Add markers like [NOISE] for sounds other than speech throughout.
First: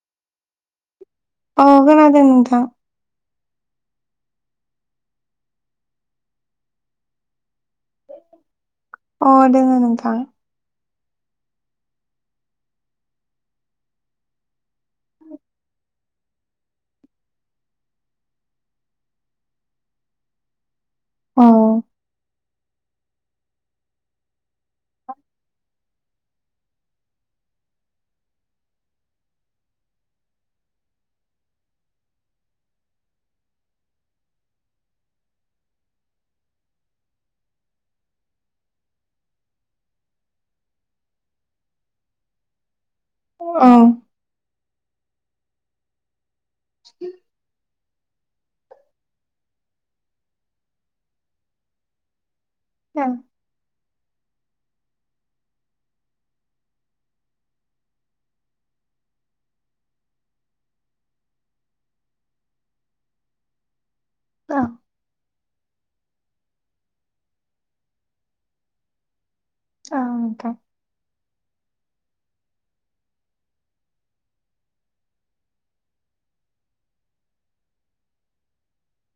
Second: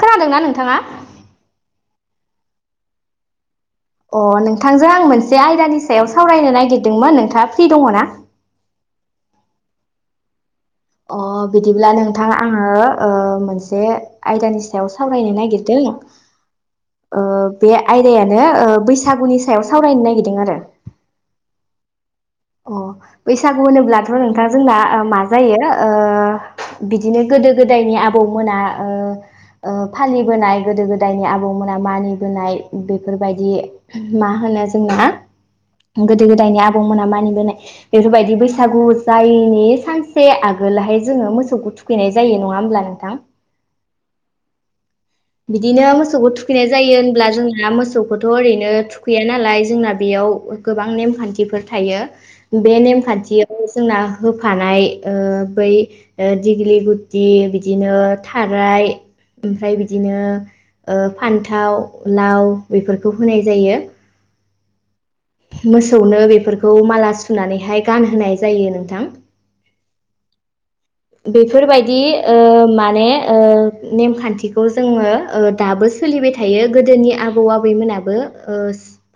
खोनादोंना नोंथाङा। अ खोनादों नोंथां। अ नोंथांजों आं मोनसे आयदानि सायाव सावरायनो नागिरदोंमोन नोंथाङा फ्रि दङना। अ दङो नोंथां। अ बिदिब्ला नोंथां आङो मोनसे आयदानि सायाव सावरायनो नागिरदों ओ बे आयदायानो बैसागुनि सायाव सावरायनो नागिरदों आरो। औ अ बैसागु होनोब्लाथ' नोंथां जोंना मा जायो ओ बिदिनो गोदो गोदायनि आबौमोना ओ ओ फालिबोनाय गोदो गोदायनि आबौमोना मानिबोनाय बेफोरबायदि मा होनो जोंना गोदो-गोदायनि आबौमोना मानि होनाय बेफोरबायदि बैसागु जायैनि सानसे आगोलहाय जोङो मोसौखौ थुखैनाय जायो नङा होमब्ला नों ओं बिदिनो मोसौखौ थु खैनाय जायो होनब्ला जोंना मोसौ खौथ' ओरैनो थुखैया नालाय जोंना बेयाव गोबां नेमखान्थिफोर थायो। बे नेमखान्थियाव जोंना होफानाय ओ बै दिग्लि गुटि बिदिनो थाराय ओमफ्राय बिदिनो फान्थाव, लाव बेफोरखौ होनाय जायो। ओं मोसौनो बेफोरखौ माला सुनानैहाय गानहोनाय जायो नोंथां औ नोंथां बेफोरबायदि ओ माने ओ नेमखान्थिखौ जोङो ओ दाबो सोलिबाय थायो गोदोनि आबौ-आबैमोनाबो ओ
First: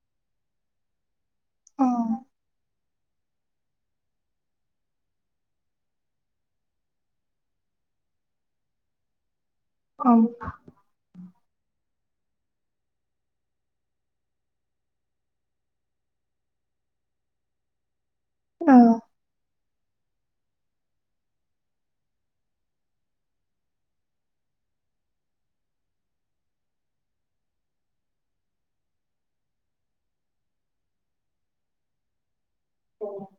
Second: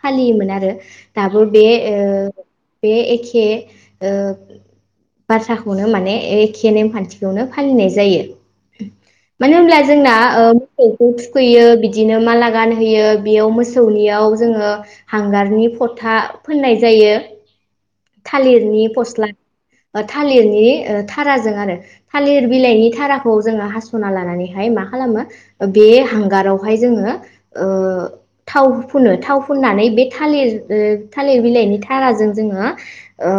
फालियोमोन आरो दाबो बे औ ओ बे एखे ओ बाथ्राखौनो माने एखे नेमखान्थिखौनो फालिनाय जायो। मानो होनब्ला औ जोंना मोसौखौ थुखैयो बि दिनो माला गानहोयो बेयाव मोसौनियाव जोङो हांगारनि फथा फोननाय जायो। औ थालिरनि फस्ला थालिरनि ओ थाराजों आरो थालिर बिलाइनि थाराखौ जोंङो हास'ना लानानैहाय मा खालामो बे हांगारावहाय जोंङो ओ थाव फुनो थाव फुननानै बे थालिर थालिर बिलाइनि थाराजों जोंङो ओ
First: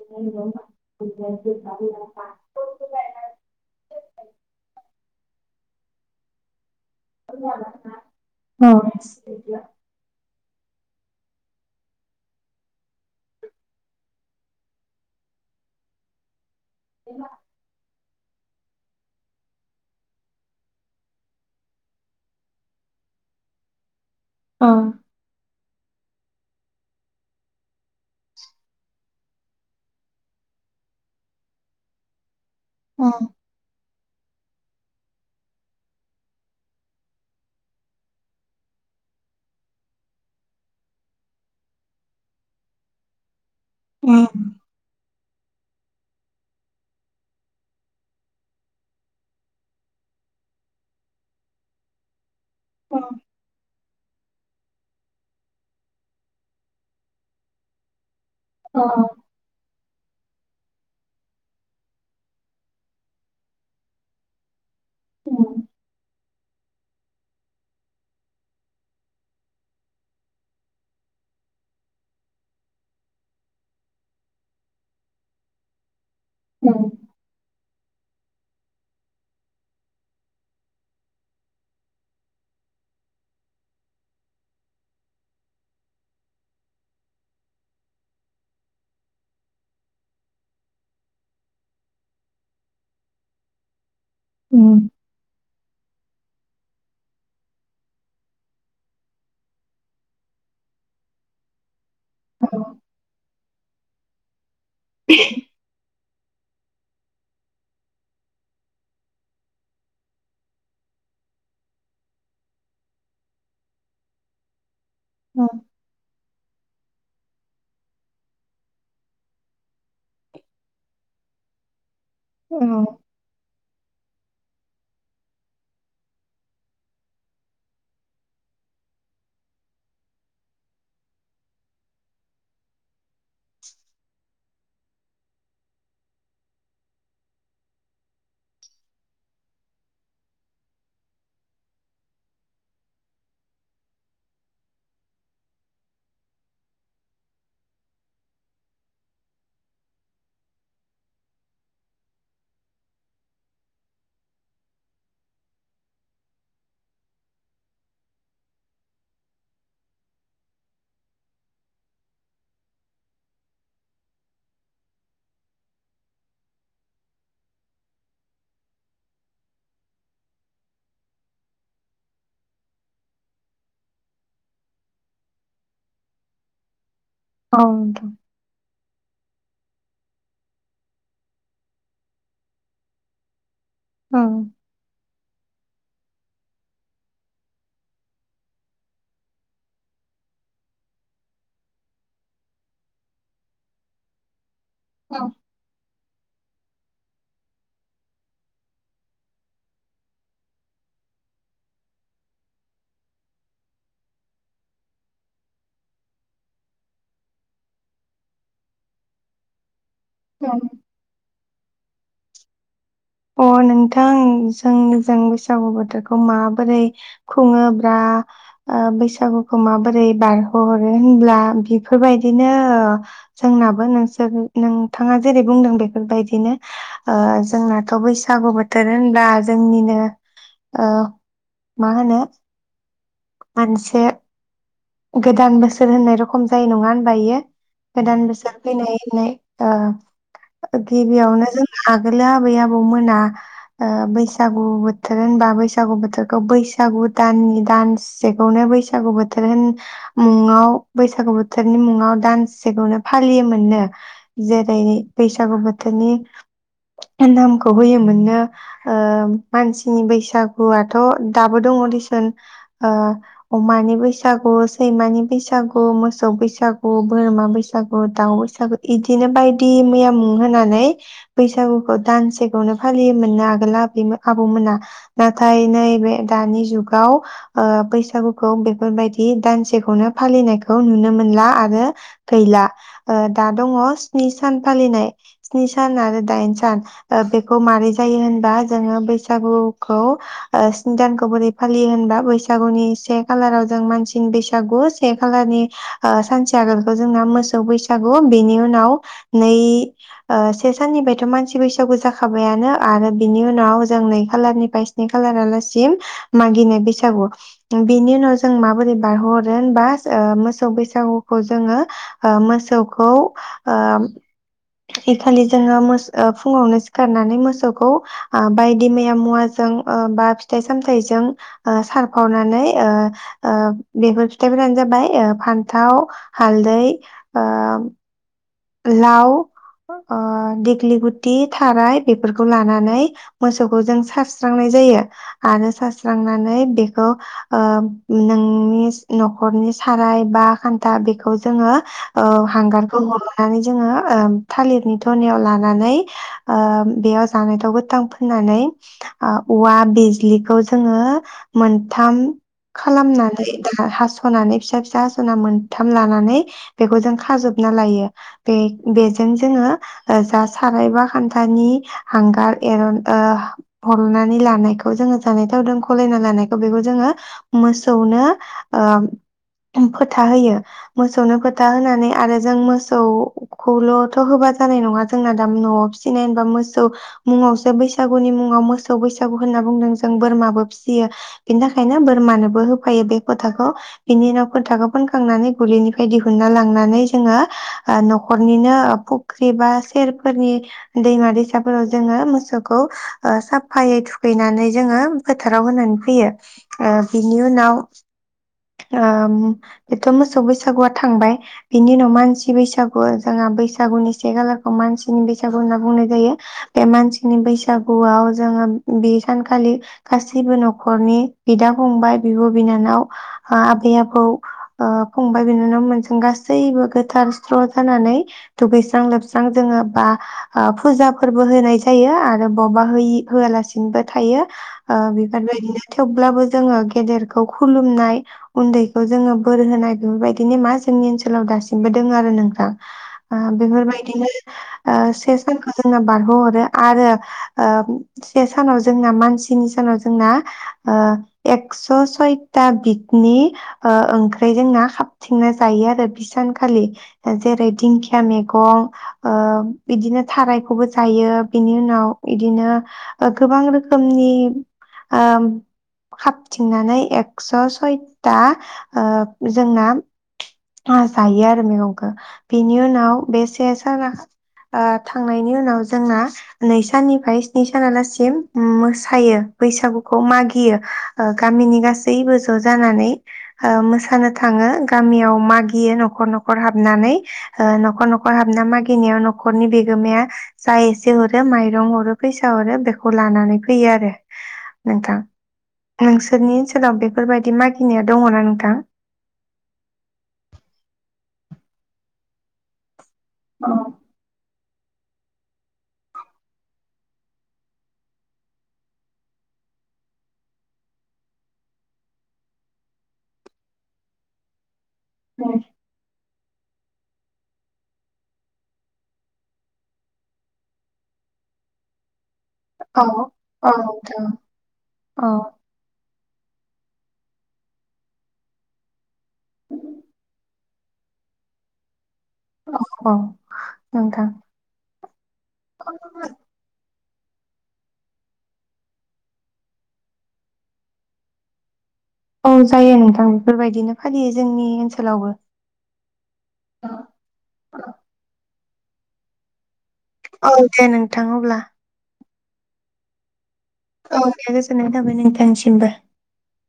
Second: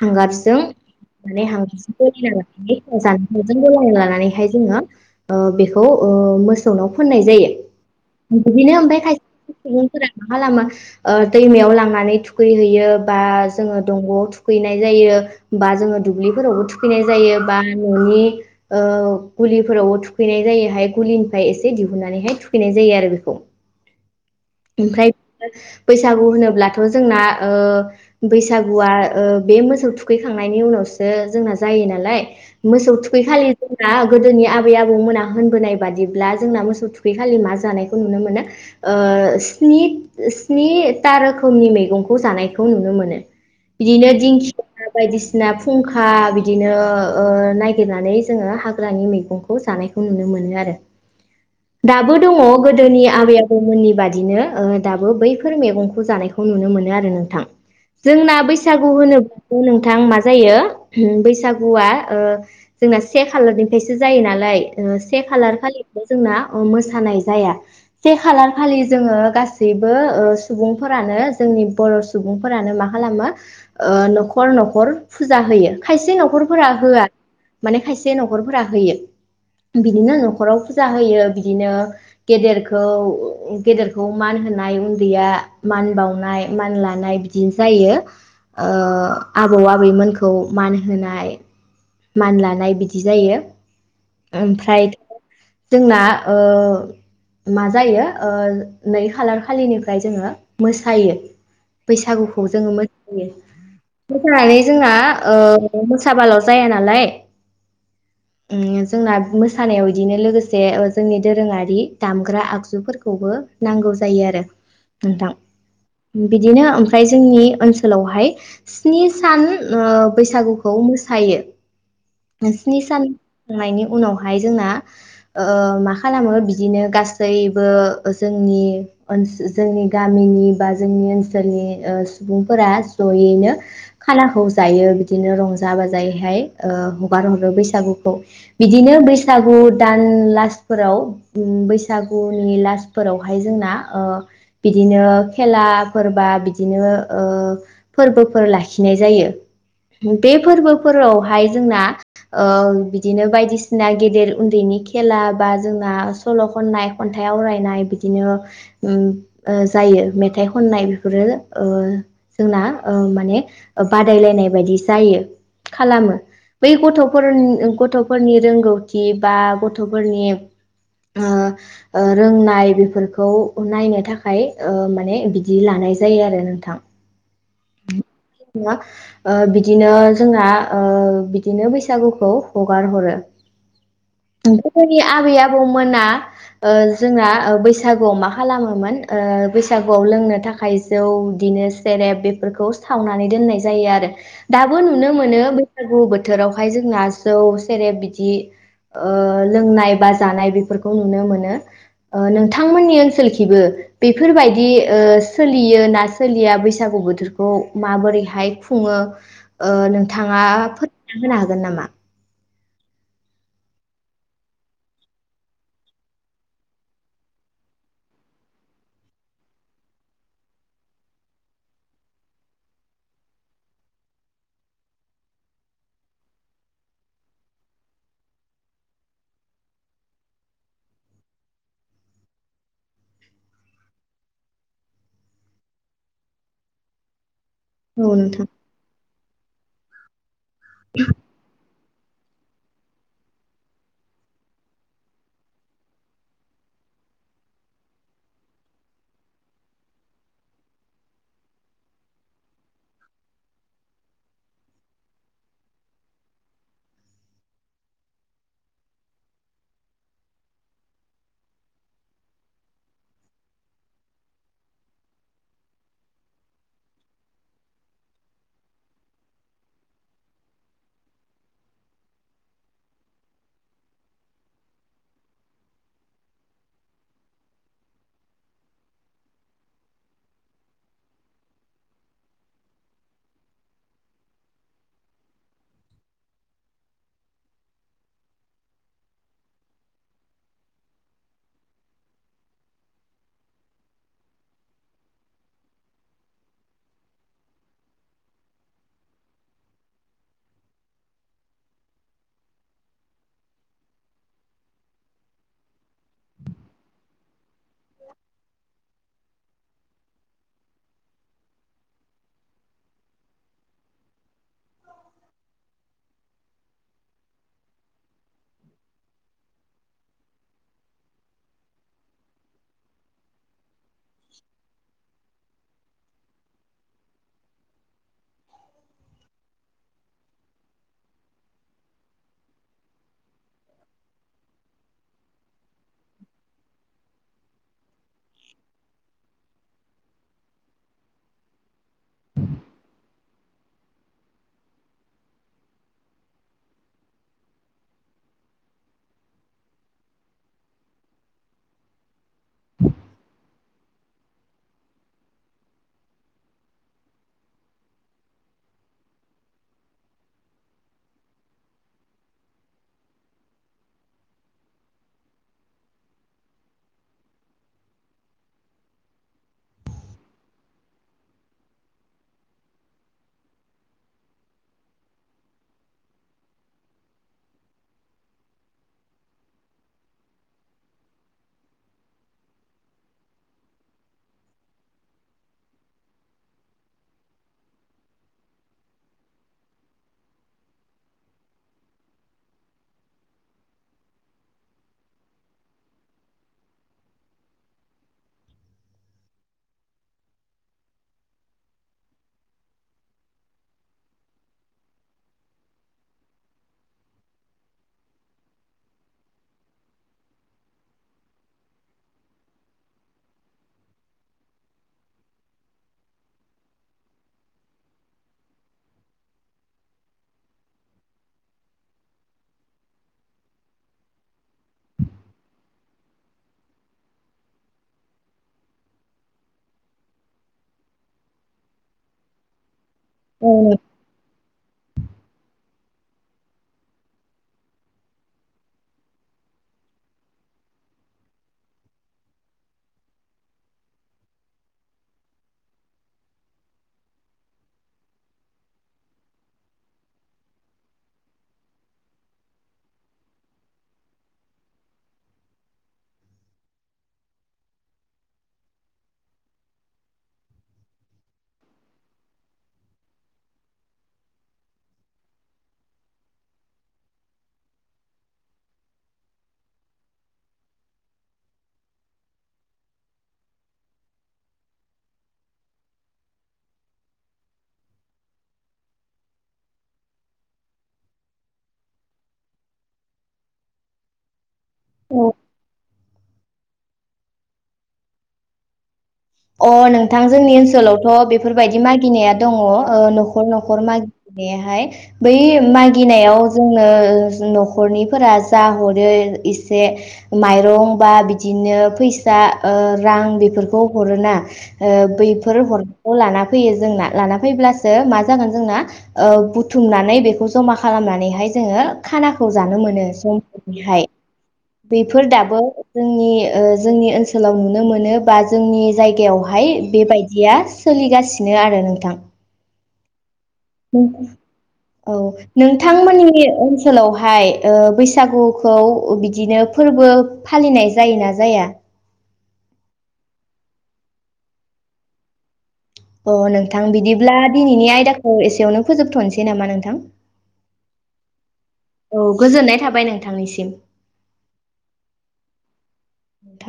हांगारजों औ औ माने हांगारजों गलायना लानानै मोजांजों गलायना लानानैहाय जोङो ओ बेखौ खौ ओ‌ मोसौ नाव फोननाय जायो बिदिनो ओमफ्राय नोंथां खायसे सुबुंफोरा माहा लामा दैमायाव लांनानै थुखैहैयो बा जोंङो दंग'आव थुखैनाय जायो बा जोंङो दुब्लिफोरावबो थुखैयो । फैनाय जायो बा न'नि अ गुलिफोरावबो थुखैनाय जायोहाय गुलिनिफ्राय एसे दिहुननानैहाय थुखैनाय जायो आरो बेखौ । ओमफ्राय बैसागु होनोब्लाथ' जोंना ओ बैसागुआ ओ बे मोसौ थुखैखांनायनि उनावसो जोंना जायो नालाय मोसौ थुखै खालि दा गोदोनि आबै आबौमोना होनबोनाय बादिब्ला जोंना मोसौ थुखैखालि मा जानायखौ नुनो मोनो स्नि स्निता रोखोमनि मैगंखौ जानायखौ नुनो मोनो । बिदिनो दिंखिया बायदिसि ना फुंखा बिदिनो ओ नागिरनानै जोंङो हाग्रानि मैगंखौ जानायखौ नुनो मोनो आरो दाबो दङ गोदोनि आबै आबौमोननि ओ बादिनो दाबो बैफोर मैगंखौ जानायखौ नुनो मोनो आरो नोंथां । जोंना बैसागु होनोब्लाथ' नोंथ नोंथां मा जायो बैसागुआ ओ जोंना से खालारनिफ्रायसो जायो नालाय । ओ से खालार खालिनो जोंना मोसानाय जाया से खालार खालि जोंङो गासैबो ओ सुबुंफोरानो जोंनि बर' सुबुंफोरानो माख खालामो न'खर न'खर फुजा होयो खायसे न'ख न'खरफोरा होआ माने खायसे से न'खरफोरा होयो बिदिनो न'खराव फुजा होयो बिदिनो गेदरखौ गेदेरखौ मान होनाय उन्दैया मान बावनाय मान लानाय बिदि जायो ओ आबौ आबैमोनखौ मान होनाय मान लानाय बिदि जायो । ओमफ्राय जोंना ओ मा जायो ओ नै खालार खालिनिफ्राय जोंङो मोसायो बैसागुखौ जोंङो मोसायो मोसानानै जोंना ओ मोसा साबाल' जाया नालाय जोंना मोसानायाव इदिनो लोगोसे जोंनि दोरोंङारि दामग्रा आगजुफोरखौबो नांगौ जायो आरो । नोंथां बिदिनो ओं ओमफ्राय जोंनि ओनसोलावहाय स्नि सान ओ बैसागुखौ मोसायो । स्नि सान थांनायनि उनावहाय जोंना ओ मा खालामो बिदिनो गासैबो जोंनि ओ जोंनि गामिनि बा जोंनि ओनसोलनि सुबुंफोरा जयैनो खानाखौ दायो बिदिनो रंजा बाजायैहाय ओ हगार हरो बैसागुखौ। बिदिनो बैसागु दान लासफोराव ओ‌ बैसागुनि लासफोरावहाय जोंना ओ बिदिनो खेलाफोरबा बिदिनो ओ फोरबोफोर लाखिनाय जायो बे फोरबोफोरावहाय जोंना ओ बिदिनो बायदिसिना गेदेर उन्दैनि खेला बा जोंना सल' खननाय खन्थाइ आवरायनाय बिदिनो उम ओ जायो मेथाइ खननाय बेफोरो ओ जोंना ओ‌ माने बादायलायनाय बायदि जायो खालामो बै गथ'फोरनि गथ'फोरनि रोंगौथि बा गथ'फोरनि ओ ओ रोंनाय बेफोरखौ नायनो थाखाय ओ माने बिदि लानाय जायो आरो नोंथां। औ नोंथां। जोङो ओ बिदिनो जोंना ओ बिदिनो बैसागुखौ हगार हरो। [UNINTELLIGIBLE] आबै आबौ मोना जोंना बैसागुआव मा खालामोमोन ओ‌ बैसागुआव लोंनो थाखाय जौ बिदिनो सेरेब बे बेफोरखौ सावनानै दोननाय जायो आरो। दाबो नुनो औ मोनो बैसागु बोथ बोथोरावहाय जोंना जौ सेरेब बिदि ओ लोंनाय बा जानाय बेफोरखौ नुनो मोनो नोंथांमोननि ओनसोलखिबो बेफोरबायदि ओ सोलियो ना सोलिया बैसागु बोथोर खौ माबोरैहाय खुङो ओ नोंथाङा औ फोरोंना होनो हागोन नामा। अ नोंथां जों जों बैसागु बोथोरखौ माबोरै खुङोब्ला बैसागुखौ माबोरै बारहोहरो होनब्ला बेफोरबायदिनो जोंनाबो नोंसोर नोंथाङा जेरै बुंदों बेफोरबायदिनो ओ जोंना थ' बैसागु बोथोर होनब्ला जोंनिनो मा होनो मोनसे गोदान बोसोर होननाय रखम जायो नङा होनबा इयो। औ गोदान नोंथां बोसोर फैनाय होनाय ओ गिबिआवनो जों आगोलो आबै आबौ मोना ओ बैसागु बोथोर होनबा बैसागु बोथोरखौ बैसागु दाननि दानसे खौनो बैसागु बोथोर होन मुंङाव बैसागु बोथोरनि मुङाव दानसे खौनो फालियोमोननो जेरै बैसागु बोथोरनि नामखौ होयोमोननो ओ मानसिनि बैसागुआथ' दाबो दङ दिसनउह अमानि बैसागु सैमानि बैसागु मोसौ बैसागु बोरमा बैसागु दाउ बैसागु इदिनो बायदि मैया मुं होनानै बैसागुखौ दानसेखौनो फालियोमोनना आगोल आबै आबौमोना नाथाय नैबे दानि जुगाव ओ बैसागुखौ बेफोरबायदि दानसे खौनो फालिनायखौ नुनो मोनला आरो गैला ओ दा दङ स्नि सान फालिनाय स्नि सान आरो दाइन सान ओ बेखौ मारै जायो होनबा जोङो बैसागुखौ ओ स्नि दानखौ बोरै फालियो होनबा बैसागुनि से खालाराव जों मानसिनि बेैसा सागु से खालारनि ओ सानसे आगोलखौ जोंना मोसौ बैसागु बेनि उनाव नै ओ से साननिफायथ' मानसि बैसागु जाखाबायानो आरो बिनि उनाव जों नै खालारनिफाय स्नि खालारालासिम मागिनाय बैसागु। बिनि उनाव जों माबोरै बारहोहर रोहोनबा ओ मोसौ बैसागुखौ जोङो ओ मोसौखौ ओ इखालि जोङो मोस ओ फुंङावनो सिखारनानै मोसौखौ ओबायदि मैया मुवाजों ओ बा फिथाइ सामथाइजों ओ सारफावनानै ओ ओ बेफोर फिथाइफोरानो जाबाय ओ फान्थाव हालदै ओ लाव ओ दिग्लि गुदि थाराय बेफोरखौ लानानै मोसौखौ जों सारस्रांनाय जायो आरो सारस्रांनानै बेखौ ओ नोंनि न'खरनि साराय बा खान्था बेखौ जोङो ओ हांगारखौ हयो । नानै जोङो ओ थालिरनि थनायाव लानानै ओ बेयाव जानाय थाव गोथां फोननानै ओ औवा बिजलिखौ जोङो मोनथाम खालामनानै हास'नानै फिसा फिसा हास'ना मोनथाम लानानै बेखौ जों खाजोबना लायो । बे बेजों जोङो ओ जा साराय बा खान्थानि हांगार एरन ओ हलनानै लानायखौ जोङो जानाय थावदों खलायना लानायखौ बेखौ जोङो मोसौनो ओ फोथा होयो मोसौनो फोथा होनानै आरो जों मोस सौखौल'थ' होबा जानाय नङा जोंना दा न'आव फिसिनाय होनबा मोसौ मुङावसो बैसागुनि मुङाव मोसौ बैसागु होनना बुंदों जों बोरमाबो फिसियो बेनि थाखायनो बोरमानोबो होफायो बे फोथाखौ बिनि उनाव फोथाखौ फोनखांनानै गुलिनिफाय दिहुनना लांनानै जोङो ओ न'खरनिनो फुख्रि बा सेरफोरनि दैमा दैसाफोराव जोङो मोसौखौ ओ साफायै थुखैनानै जोङो फोथाराव होनानै फैयो ओ बिनि उनाव ओ बेथ' मोसौ बैसागुआ थांबाय बिनि उनाव मानसि बैसागुआ जोंहा बैसागुनि से खालारखौ मानसिनि बैसागु होनना बुंनाय जायो बे मानसिनि बैसागुआव जोङो बे सानखालि गासैबो न'खरनि बिदा फंबाय बिब' बिनानाव आबै आबौ ओ फंबाय बिनानाव मोन जों गासैबो गोथार स्र जानानै दुगैस्रां लोबस्रां जोङो बा ओ फुजाफोरबो होनाय जायो आरो बबावबा होयि होआलासिनोबो थायो ओ बिफोरबायदिनो थेवब्लाबो जोङो गेदेरखौ खुलुमनाय उन्दैखौ जोङो बोर होनाय बेफोरबायदिनो मा जोंनि ओनसोलाव दासिमबो दङो आरो । नोंथां। ओ औ बेफोरबायदिनो ओ से सानखौ जोंङो बारहोहरो आरो ओ से सानाव जोंना मानसिनि सानाव जोंना ओ एक्स' सयथा बिगनि ओ ओंख्रि जोंना हाबथिंना जायो आरो बि सानखालि । जेरै दिंखिया मैगं ओ बिदिनो थारायखौबो जायो बिनि उनाव इदिनो गोबां रोखोमनि ओ हाबथिंनानै एक्स' सयथा ओ जोंना हा जायो आरो मैगंखो बिनि उनाव बे से साना उह थांनायनि उनाव जोंना नै साननिफाय स्नि सानालासिम मोसायो बैसागुखौ मागियो उह गामिनि गासैबो ज' जानानै उह मोसानो थाङो गामियाव । मागियो न'खर न'खर हाबनानै उह न'खर न'खर हाबना मागिनायाव न'खरनि बेगोमाया जा एसे हरो माइरं हरो फैसा हरो बेखौ लानानै फैयो आरो । नोंथां औ नोंसोरनि ओनसोलाव बेफोरबायदि मागिनाया दङना नोंथां? अ नोंथां जोंनि ओनसोलावथ' बेफोरबायदि मागिनाया दङ उह न खर औ न'खर माग बेहाय बै मागिनायाव जोंनो जि न'खरनिफोरा जा हरो इसे माइरं बा बिदिनो फैसा उह रां बेफोरखौ हरोना ओ बैफोर हरनायखौ लाना फैयो जोंना लाना फैब्लासो मा जागोन जोंना उह बुथुमनानै बेखौ जमा खालामनानैहाय जोङो खाना खौ जानो मोनो औ समफोरनिहाय नोंथां। बेफोर औ दाबो जोंनि ओ जोंनि ओनसोलाव नुनो मोनो बा जोंनि जायगायावहाय बेबायदिया सोलिगासिनो आरो नोंथां । अ अ [UNINTELLIGIBLE] औ नोंथांमोननि ओनसोल सोलावहाय उह बैसागुखौ बिदिनो फोरबो फालिनाय जायोना जाया? औ जायो नोंथां बेफोरबायदिनो फालियो जोंनि ओनसोलावबो । अ नोंथां बिदिब्ला दिनैनि आयदाखौ एसेयावनो फोजोबथ'नोसै नामा नोंथां? औ दे नोंथां अब्ला। औ गोजोननाय थाबाय नोंथांनिसिम। औ दे गोजोन्नाय थाबाय नोंथांनिसिमबो। नोंथां